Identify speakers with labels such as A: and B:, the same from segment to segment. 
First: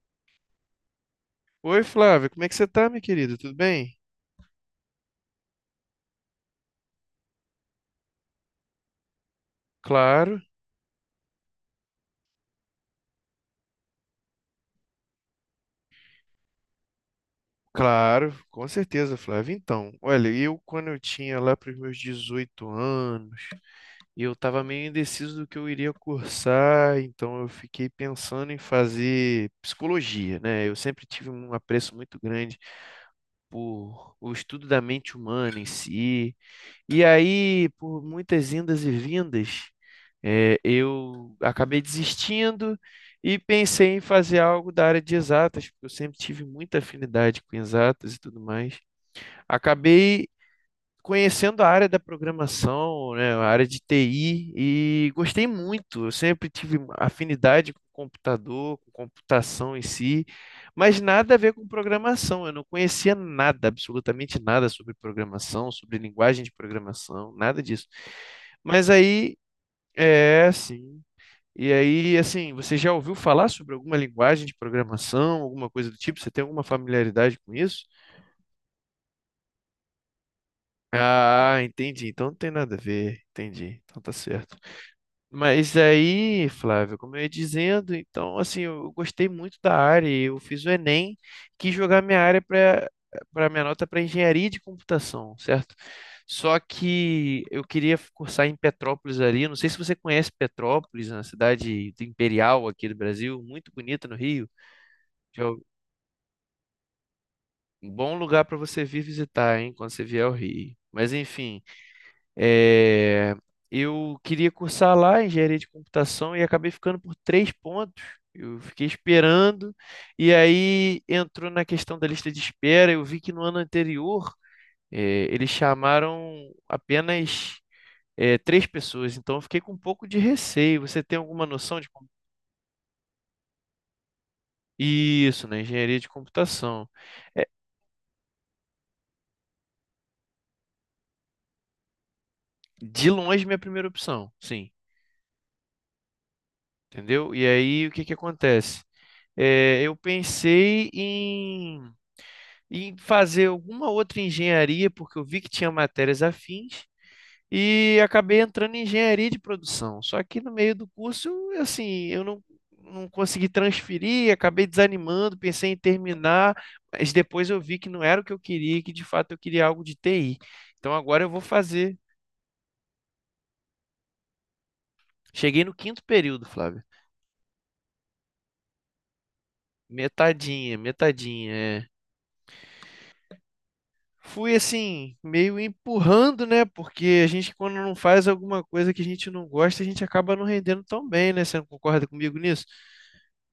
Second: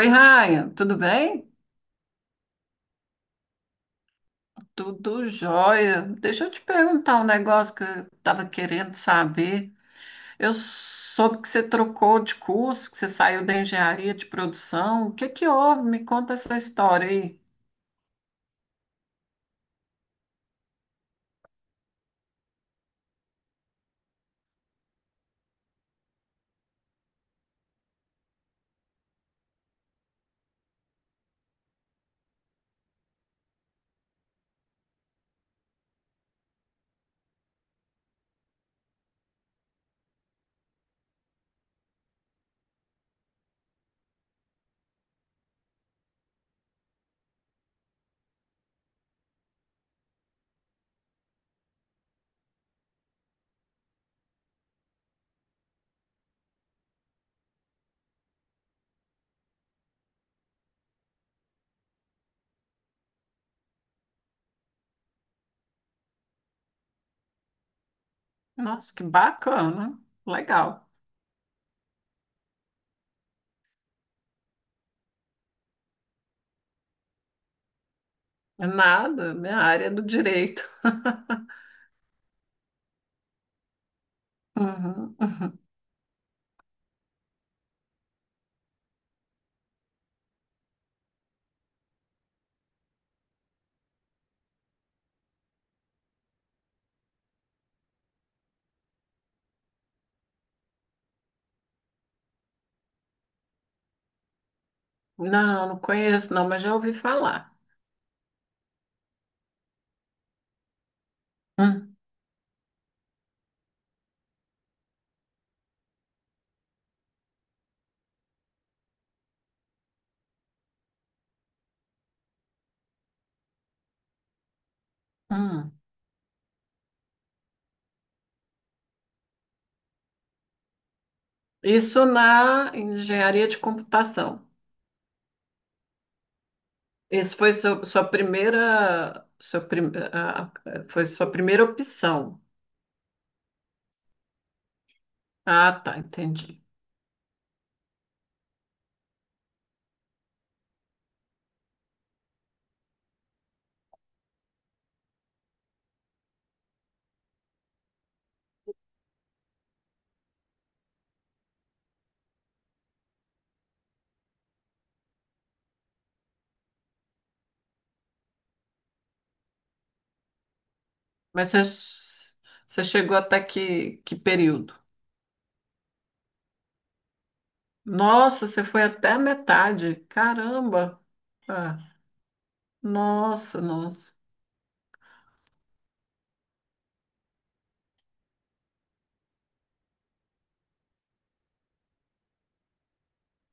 A: Oi, Raia, tudo bem?
B: Oi, Flávia, como é que você tá, minha querida? Tudo bem?
A: Tudo jóia. Deixa eu te perguntar um negócio que eu estava querendo saber.
B: Claro,
A: Eu soube que você trocou de curso, que você saiu da engenharia de produção. O que que houve? Me conta essa história aí.
B: claro, com certeza, Flávia. Então, olha, eu quando eu tinha lá para os meus 18 anos, eu estava meio indeciso do que eu iria cursar, então eu fiquei pensando em fazer psicologia, né? Eu sempre tive um apreço muito grande por o estudo da mente humana em si. E aí, por muitas indas e vindas, eu acabei desistindo e pensei em fazer algo da área de exatas, porque eu sempre tive muita afinidade com exatas e tudo mais. Acabei conhecendo a área da programação, né, a área de TI, e gostei muito. Eu sempre tive afinidade com computador, com computação em si, mas nada a ver com programação. Eu não conhecia nada, absolutamente nada sobre programação, sobre linguagem de programação, nada disso. Mas
A: Nossa, que
B: aí,
A: bacana.
B: é
A: Legal.
B: assim. E aí, assim, você já ouviu falar sobre alguma linguagem de programação, alguma coisa do tipo? Você tem alguma familiaridade com isso?
A: Nada, minha área é do direito.
B: Ah, entendi. Então não tem nada a ver. Entendi. Então tá certo.
A: Uhum, uhum.
B: Mas aí, Flávio, como eu ia dizendo, então assim, eu gostei muito da área. E Eu fiz o Enem, quis jogar minha área para minha nota para engenharia de computação, certo? Só que eu queria cursar em Petrópolis ali. Não sei se você conhece Petrópolis, na cidade do imperial aqui do Brasil, muito bonita no Rio. Que é
A: Não, não conheço, não, mas já ouvi falar.
B: um bom lugar para você vir visitar, hein, quando você vier ao Rio. Mas enfim,
A: Hum,
B: é, eu queria cursar lá engenharia de computação e acabei ficando por três pontos. Eu fiquei esperando, e aí entrou na questão da lista de espera. Eu vi que no ano anterior, eles
A: hum.
B: chamaram apenas, três pessoas, então eu fiquei com um pouco de receio. Você tem alguma noção de
A: Isso
B: como...
A: na engenharia de computação.
B: Isso, na engenharia de computação.
A: Esse
B: É,
A: foi seu, sua primeira, foi sua primeira opção.
B: de longe, minha primeira opção, sim,
A: Ah, tá, entendi.
B: entendeu? E aí o que que acontece? Eu pensei em fazer alguma outra engenharia, porque eu vi que tinha matérias afins, e acabei entrando em engenharia de produção. Só que no meio do curso, eu, assim, eu não consegui transferir, acabei desanimando, pensei em terminar, mas depois eu vi que não era o que eu queria, e que de fato eu queria algo de TI. Então agora eu vou
A: Mas
B: fazer.
A: você, você chegou até que período?
B: Cheguei no quinto período, Flávio.
A: Nossa, você foi até a metade.
B: Metadinha,
A: Caramba!
B: metadinha. É,
A: Ah, nossa, nossa.
B: fui assim, meio empurrando, né? Porque a gente, quando não faz alguma coisa que a gente não gosta, a gente acaba não rendendo tão bem, né? Você não concorda comigo nisso?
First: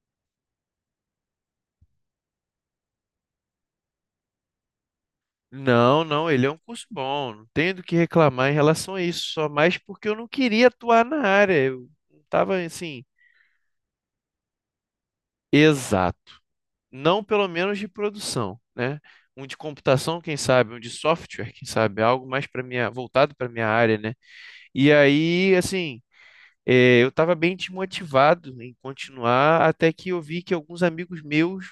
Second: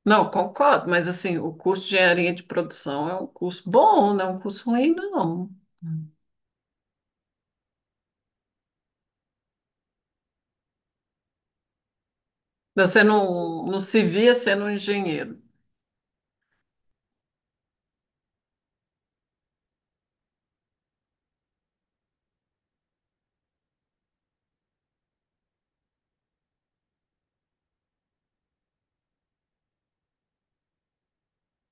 A: Não, concordo, mas assim, o curso de engenharia de produção é um curso bom, não é um curso ruim, não.
B: Não, não, ele é um curso bom, não tenho do que reclamar em relação a isso, só mais porque eu não queria atuar na área, eu não estava assim,
A: Você não, não se via sendo um engenheiro.
B: exato, não pelo menos de produção, né? Um de computação, quem sabe, um de software, quem sabe, algo mais para minha, voltado para minha área, né? E aí, assim, é, eu estava bem desmotivado em continuar, até que eu vi que alguns amigos meus,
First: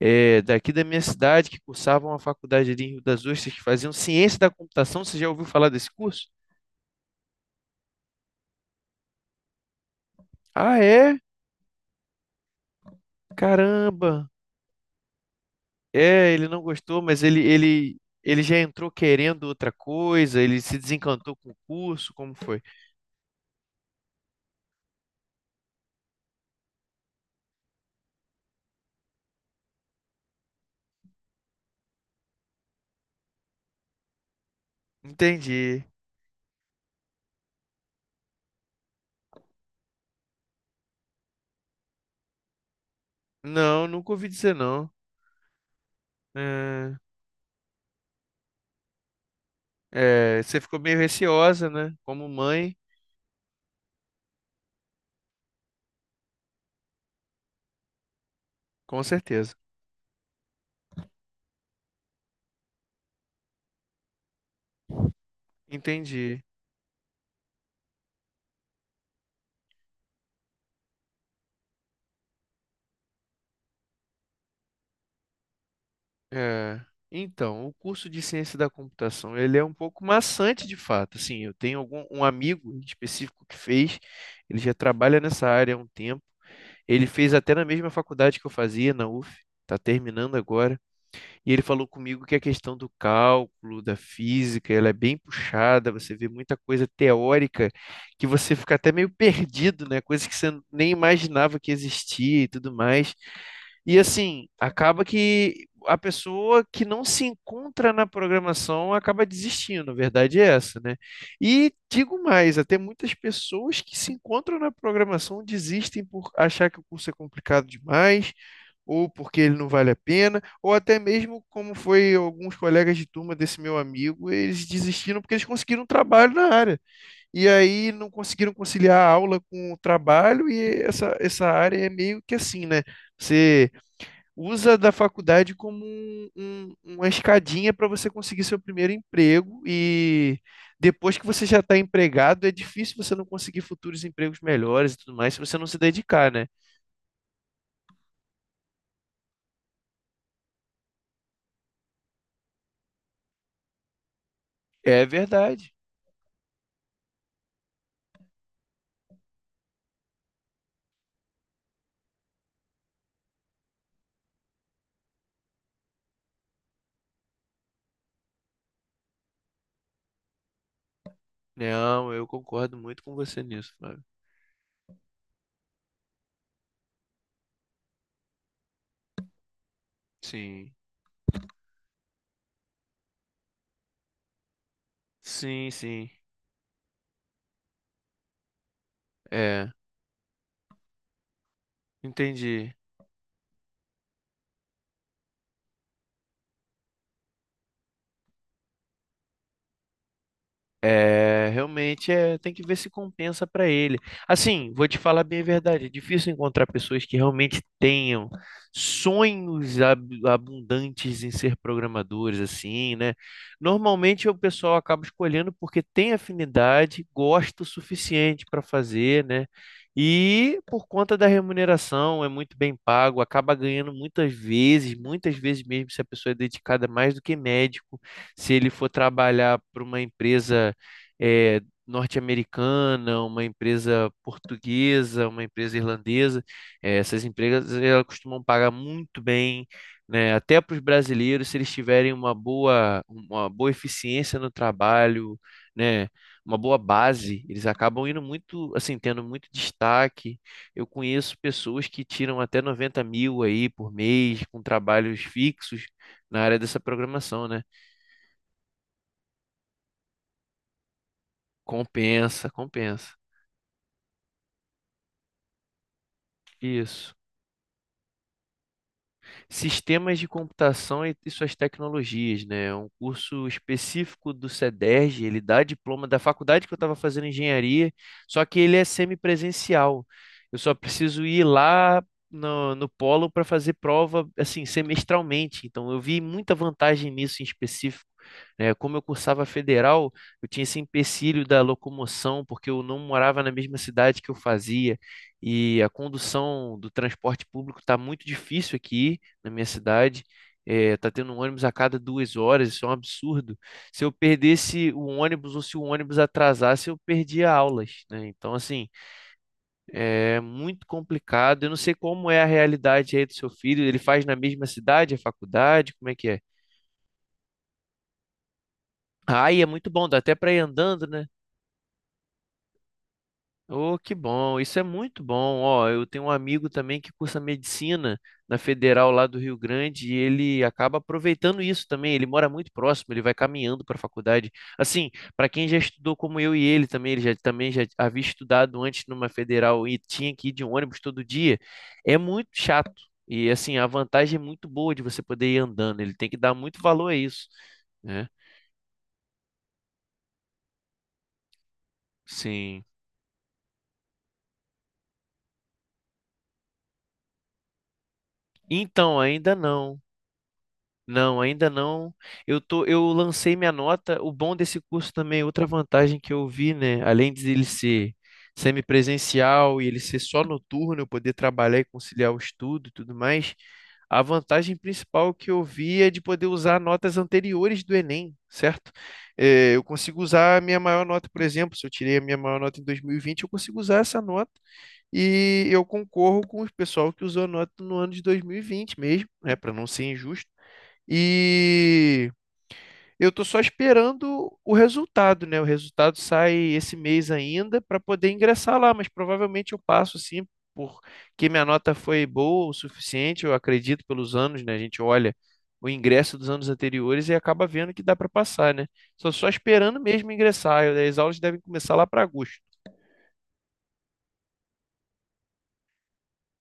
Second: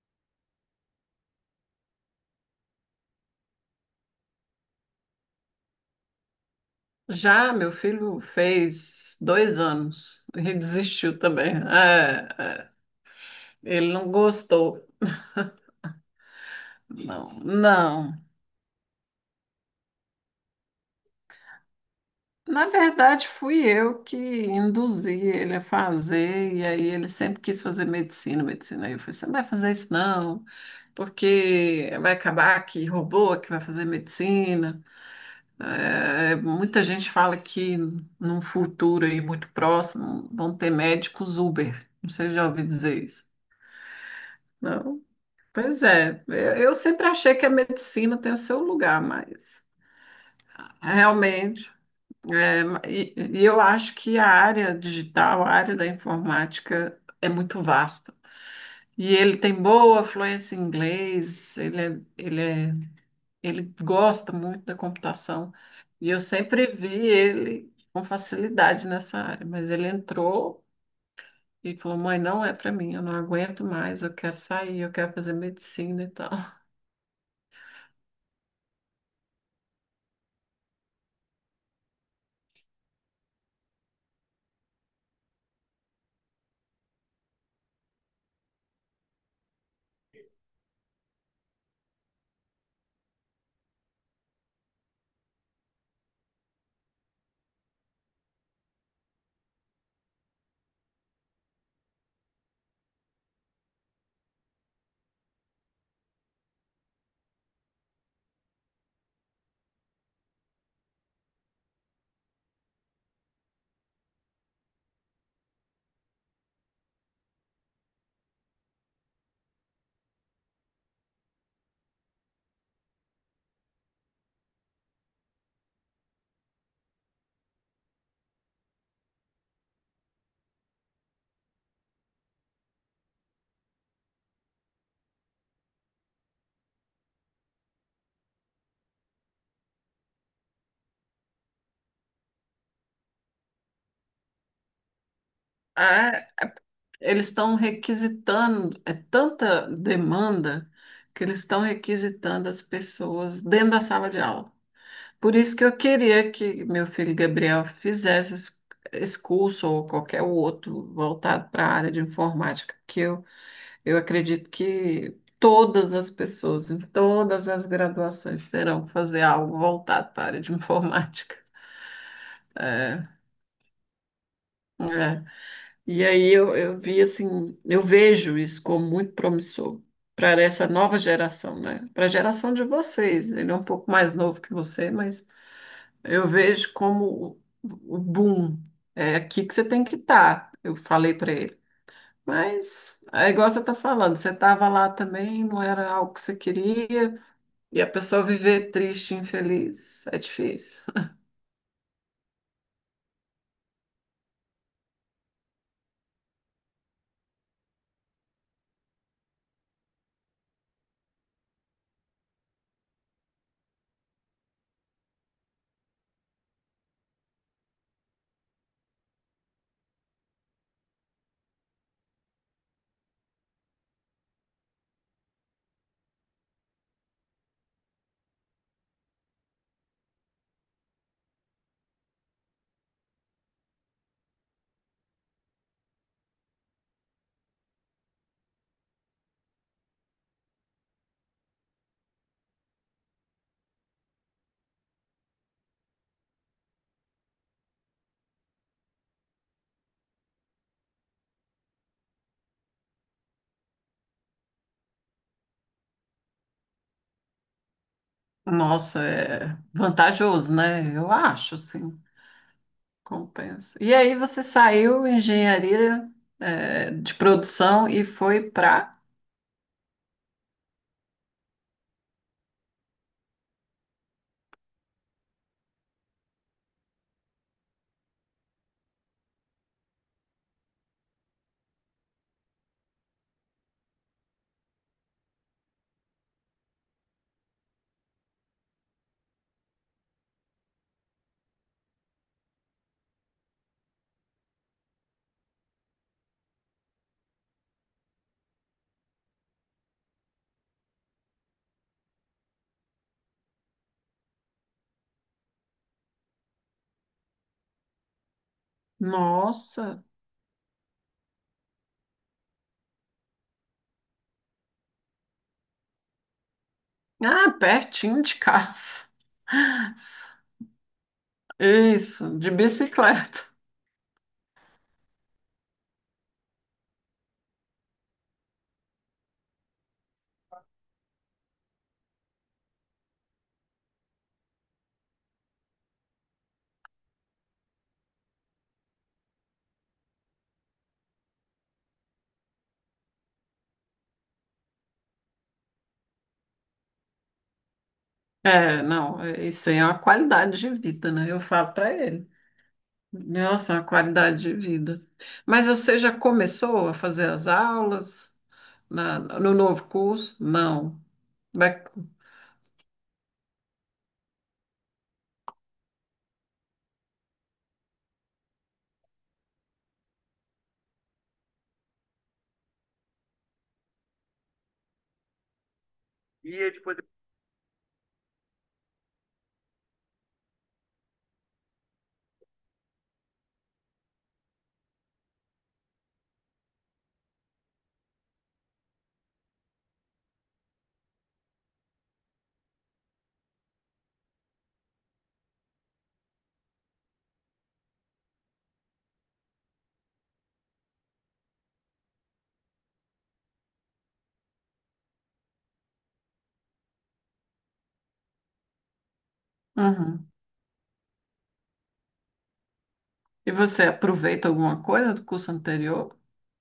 B: é, daqui da minha cidade, que cursavam a faculdade ali em Rio das Ostras, que faziam ciência da computação, você já ouviu falar desse curso?
A: Já meu filho fez dois anos e
B: Ah,
A: desistiu
B: é?
A: também. É, é, ele
B: Caramba!
A: não gostou.
B: É, ele não gostou, mas
A: Não,
B: ele, ele,
A: não.
B: ele já entrou querendo outra coisa, ele se desencantou com o curso, como foi?
A: Na verdade, fui eu que induzi ele a fazer, e aí ele sempre quis fazer medicina, medicina. Aí eu falei, você não vai fazer isso não, porque vai acabar que robô que vai fazer medicina.
B: Entendi.
A: É, muita gente fala que num futuro aí muito próximo vão ter médicos Uber. Não sei se já ouviu dizer isso.
B: Não, nunca ouvi dizer não.
A: Não. Pois é, eu
B: É,
A: sempre achei que a medicina tem o seu lugar, mas
B: é, você ficou meio receosa,
A: realmente,
B: né? Como
A: é,
B: mãe,
A: e, e eu acho que a área digital, a área da informática é muito vasta.
B: com
A: E ele tem
B: certeza.
A: boa fluência em inglês, ele, ele gosta muito da computação. E eu
B: Entendi.
A: sempre vi ele com facilidade nessa área, mas ele entrou e falou: mãe, não é para mim, eu não aguento mais, eu quero sair, eu quero fazer medicina e tal.
B: É, então, o curso de ciência da computação, ele é um pouco maçante de fato. Assim, eu tenho algum, um amigo em específico que fez, ele já trabalha nessa área há um tempo. Ele fez até na mesma faculdade que eu fazia, na UF, está terminando agora. E ele falou comigo que a questão do cálculo, da física, ela é bem puxada, você vê muita coisa teórica que você fica até meio perdido, né? Coisas que você nem imaginava que existia e tudo mais. E assim, acaba que a pessoa que não se encontra na programação acaba desistindo, a verdade é essa, né? E digo mais, até muitas pessoas que se encontram na programação desistem por achar que o curso é complicado demais ou porque ele não vale a pena ou até mesmo como foi alguns colegas de turma desse meu amigo, eles desistiram porque eles conseguiram um trabalho na área. E aí não conseguiram conciliar a aula com o trabalho, e essa área é meio que assim, né? Você usa da faculdade como uma escadinha para você conseguir seu primeiro emprego, e depois que você já está empregado, é difícil você não conseguir futuros empregos melhores e tudo mais se você não se dedicar, né?
A: Eles estão requisitando, é tanta demanda que eles estão requisitando as pessoas dentro da sala de aula.
B: É
A: Por isso que
B: verdade.
A: eu queria que meu filho Gabriel fizesse esse curso ou qualquer outro voltado para a área de informática, porque eu acredito que todas as pessoas, em todas as graduações, terão que fazer algo voltado para a área de informática.
B: Não, eu concordo muito com você nisso, Fábio.
A: É. E aí eu vi assim, eu vejo isso como muito promissor para essa
B: Sim.
A: nova geração, né? Para a geração de vocês. Ele é um pouco mais novo que você, mas
B: Sim, sim.
A: eu vejo como o boom. É aqui que você
B: É,
A: tem que estar, eu falei para ele.
B: entendi.
A: Mas é igual você está falando, você estava lá também, não era algo que você queria, e a pessoa viver triste, infeliz, é difícil.
B: É, realmente é, tem que ver se compensa para ele. Assim, vou te falar bem a verdade, é difícil encontrar pessoas que realmente tenham sonhos abundantes em ser programadores assim, né? Normalmente o pessoal acaba escolhendo porque tem afinidade, gosta o suficiente para fazer, né? E por conta da remuneração, é muito bem pago, acaba ganhando muitas vezes mesmo se a pessoa é dedicada mais do que médico, se ele for trabalhar para uma empresa eh, norte-americana, uma empresa portuguesa, uma empresa irlandesa. Essas empresas elas costumam pagar muito bem, né? Até para os brasileiros, se eles tiverem uma boa eficiência no trabalho, né? Uma boa base, eles acabam indo muito, assim, tendo muito destaque. Eu conheço pessoas que tiram até 90 mil aí por mês com trabalhos fixos na área dessa programação, né?
A: Nossa, é vantajoso, né? Eu acho, assim.
B: Compensa, compensa.
A: Compensa. E aí você saiu engenharia de
B: Isso.
A: produção e foi para.
B: Sistemas de Computação e suas tecnologias, né? É um curso específico do CEDERJ, ele dá diploma da faculdade que eu estava fazendo engenharia, só que ele é semipresencial. Eu só preciso ir lá no polo para fazer prova assim semestralmente. Então eu vi muita vantagem nisso em específico. Né? Como eu cursava federal, eu tinha esse empecilho da locomoção, porque eu não morava na mesma cidade que eu fazia, e a condução do transporte público está muito difícil aqui, na minha cidade. É, tá tendo um ônibus a cada 2 horas, isso é um absurdo. Se eu perdesse o ônibus ou se o ônibus atrasasse, eu perdia aulas, né? Então, assim,
A: Nossa!
B: é muito complicado. Eu não sei como é a realidade aí do seu filho. Ele faz na mesma cidade, a faculdade, como é que é?
A: Ah, pertinho de casa.
B: Ah, e é muito bom, dá até para ir andando, né?
A: Isso, de bicicleta.
B: Oh, que bom, isso é muito bom. Ó, eu tenho um amigo também que cursa medicina na Federal lá do Rio Grande e ele acaba aproveitando isso também. Ele mora muito próximo, ele vai caminhando para a faculdade. Assim, para quem já estudou como eu e ele também, ele já, também já havia estudado antes numa Federal e tinha que ir de ônibus todo dia, é muito chato. E assim, a vantagem é muito boa de você poder ir andando, ele tem que dar muito valor a isso, né?
A: É, não, isso aí é uma qualidade de vida, né? Eu falo para ele.
B: Sim.
A: Nossa, é uma qualidade de vida. Mas você já começou a fazer as aulas
B: Então,
A: no
B: ainda
A: novo
B: não.
A: curso? Não.
B: Não, ainda
A: Vai...
B: não. Eu lancei minha nota. O bom desse curso também, outra vantagem que eu vi, né? Além de ele ser semipresencial e ele ser só noturno, eu poder trabalhar e conciliar o estudo e tudo mais, a vantagem principal que eu vi é de poder
A: E
B: usar notas anteriores do Enem, certo? Eu consigo usar a minha maior nota, por exemplo, se eu tirei a minha maior nota em 2020, eu consigo usar essa nota e eu concorro com o pessoal que usou a nota no ano de 2020 mesmo, né? Para não ser injusto. E eu estou só esperando o resultado, né? O resultado sai esse mês ainda para poder ingressar lá, mas provavelmente eu passo sim, porque minha nota foi boa o suficiente, eu acredito pelos anos, né? A gente olha o ingresso dos anos anteriores e acaba vendo que dá para passar, né? Estou só esperando
A: uhum.
B: mesmo ingressar. As aulas devem começar lá para agosto.
A: E você aproveita alguma coisa do curso anterior?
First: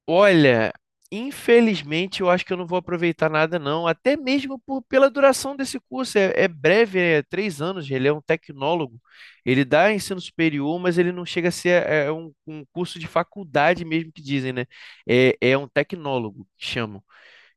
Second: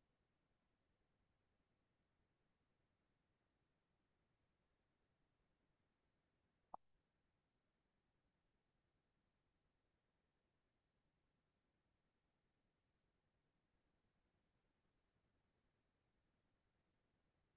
B: Olha, infelizmente eu acho que eu não vou aproveitar nada, não. Até mesmo por, pela duração desse curso. É, é breve, é 3 anos. Ele é um tecnólogo. Ele dá ensino superior, mas ele não chega a ser é, é um, um curso de faculdade mesmo que dizem, né? É, é um tecnólogo que chamam.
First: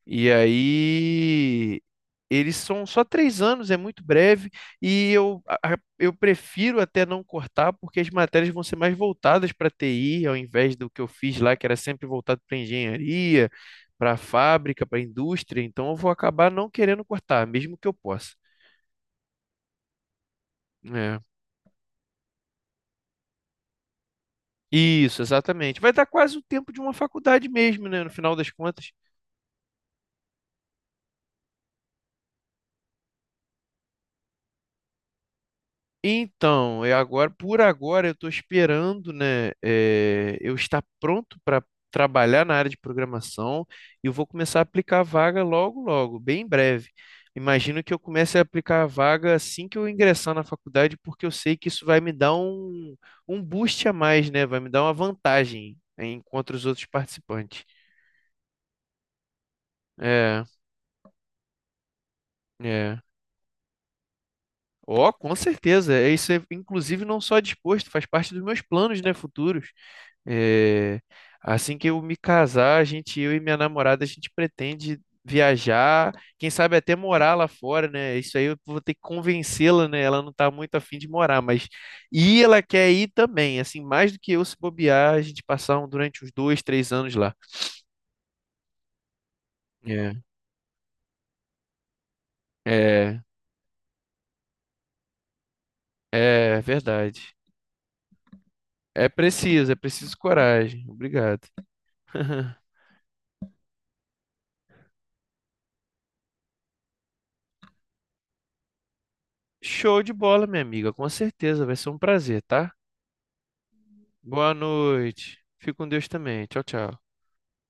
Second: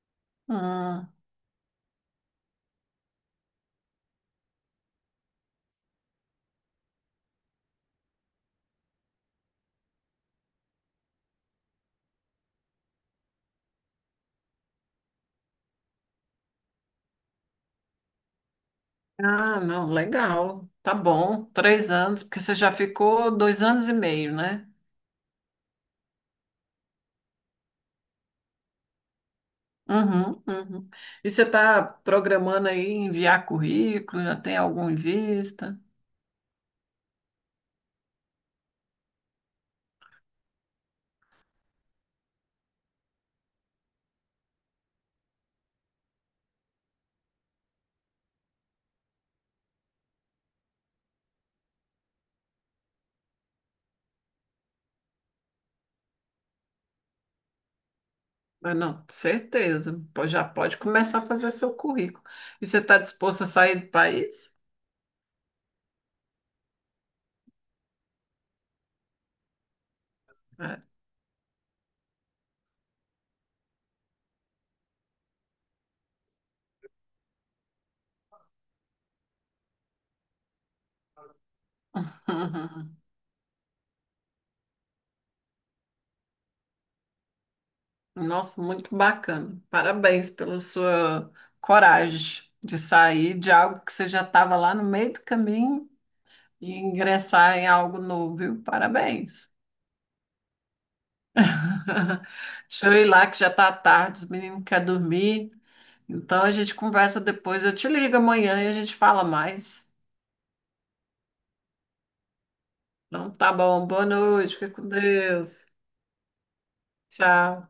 B: E
A: Hum.
B: aí, eles são só 3 anos, é muito breve, e eu, eu prefiro até não cortar, porque as matérias vão ser mais voltadas para TI, ao invés do que eu fiz lá, que era sempre voltado para engenharia, para fábrica, para indústria. Então, eu vou acabar não querendo cortar, mesmo que eu possa.
A: Ah, não, legal. Tá
B: É.
A: bom. Três anos, porque você já ficou dois anos e meio, né?
B: Isso, exatamente. Vai dar quase o tempo de uma faculdade mesmo, né, no final das contas.
A: Uhum, uhum. E você está programando aí enviar currículo? Já tem algum em vista?
B: Então, é agora, por agora, eu estou esperando, né, eu estar pronto para trabalhar na área de programação e eu vou começar a aplicar a vaga logo, logo, bem em breve. Imagino que eu comece a aplicar a vaga assim que eu ingressar na faculdade, porque eu sei que isso vai me dar um boost a mais, né? Vai me dar uma vantagem contra os outros participantes.
A: Ah, não, certeza. Pô, já
B: É,
A: pode começar a fazer seu currículo. E você está
B: é.
A: disposto a sair do país?
B: Ó, com certeza. É, isso é, inclusive, não só disposto, faz parte dos meus planos, né, futuros. É, assim que eu me casar, a gente, eu e minha namorada, a gente pretende viajar, quem sabe até morar lá fora, né? Isso aí eu vou ter que convencê-la, né? Ela não tá muito afim de morar, mas e ela quer ir também, assim, mais do que eu se bobear, a gente passar durante uns dois, três anos lá.
A: Nossa, muito bacana.
B: É,
A: Parabéns pela sua coragem de
B: é,
A: sair de algo que você já estava lá no meio do caminho
B: É
A: e
B: verdade.
A: ingressar em algo novo, viu? Parabéns.
B: É preciso coragem. Obrigado.
A: Deixa eu ir lá que já tá tarde, os meninos querem dormir. Então a gente conversa depois. Eu te ligo amanhã e a gente fala mais.
B: Show de bola, minha amiga, com certeza, vai ser um prazer, tá?
A: Então tá bom, boa
B: Boa
A: noite, fica com
B: noite.
A: Deus.
B: Fique com Deus também. Tchau, tchau.
A: Tchau.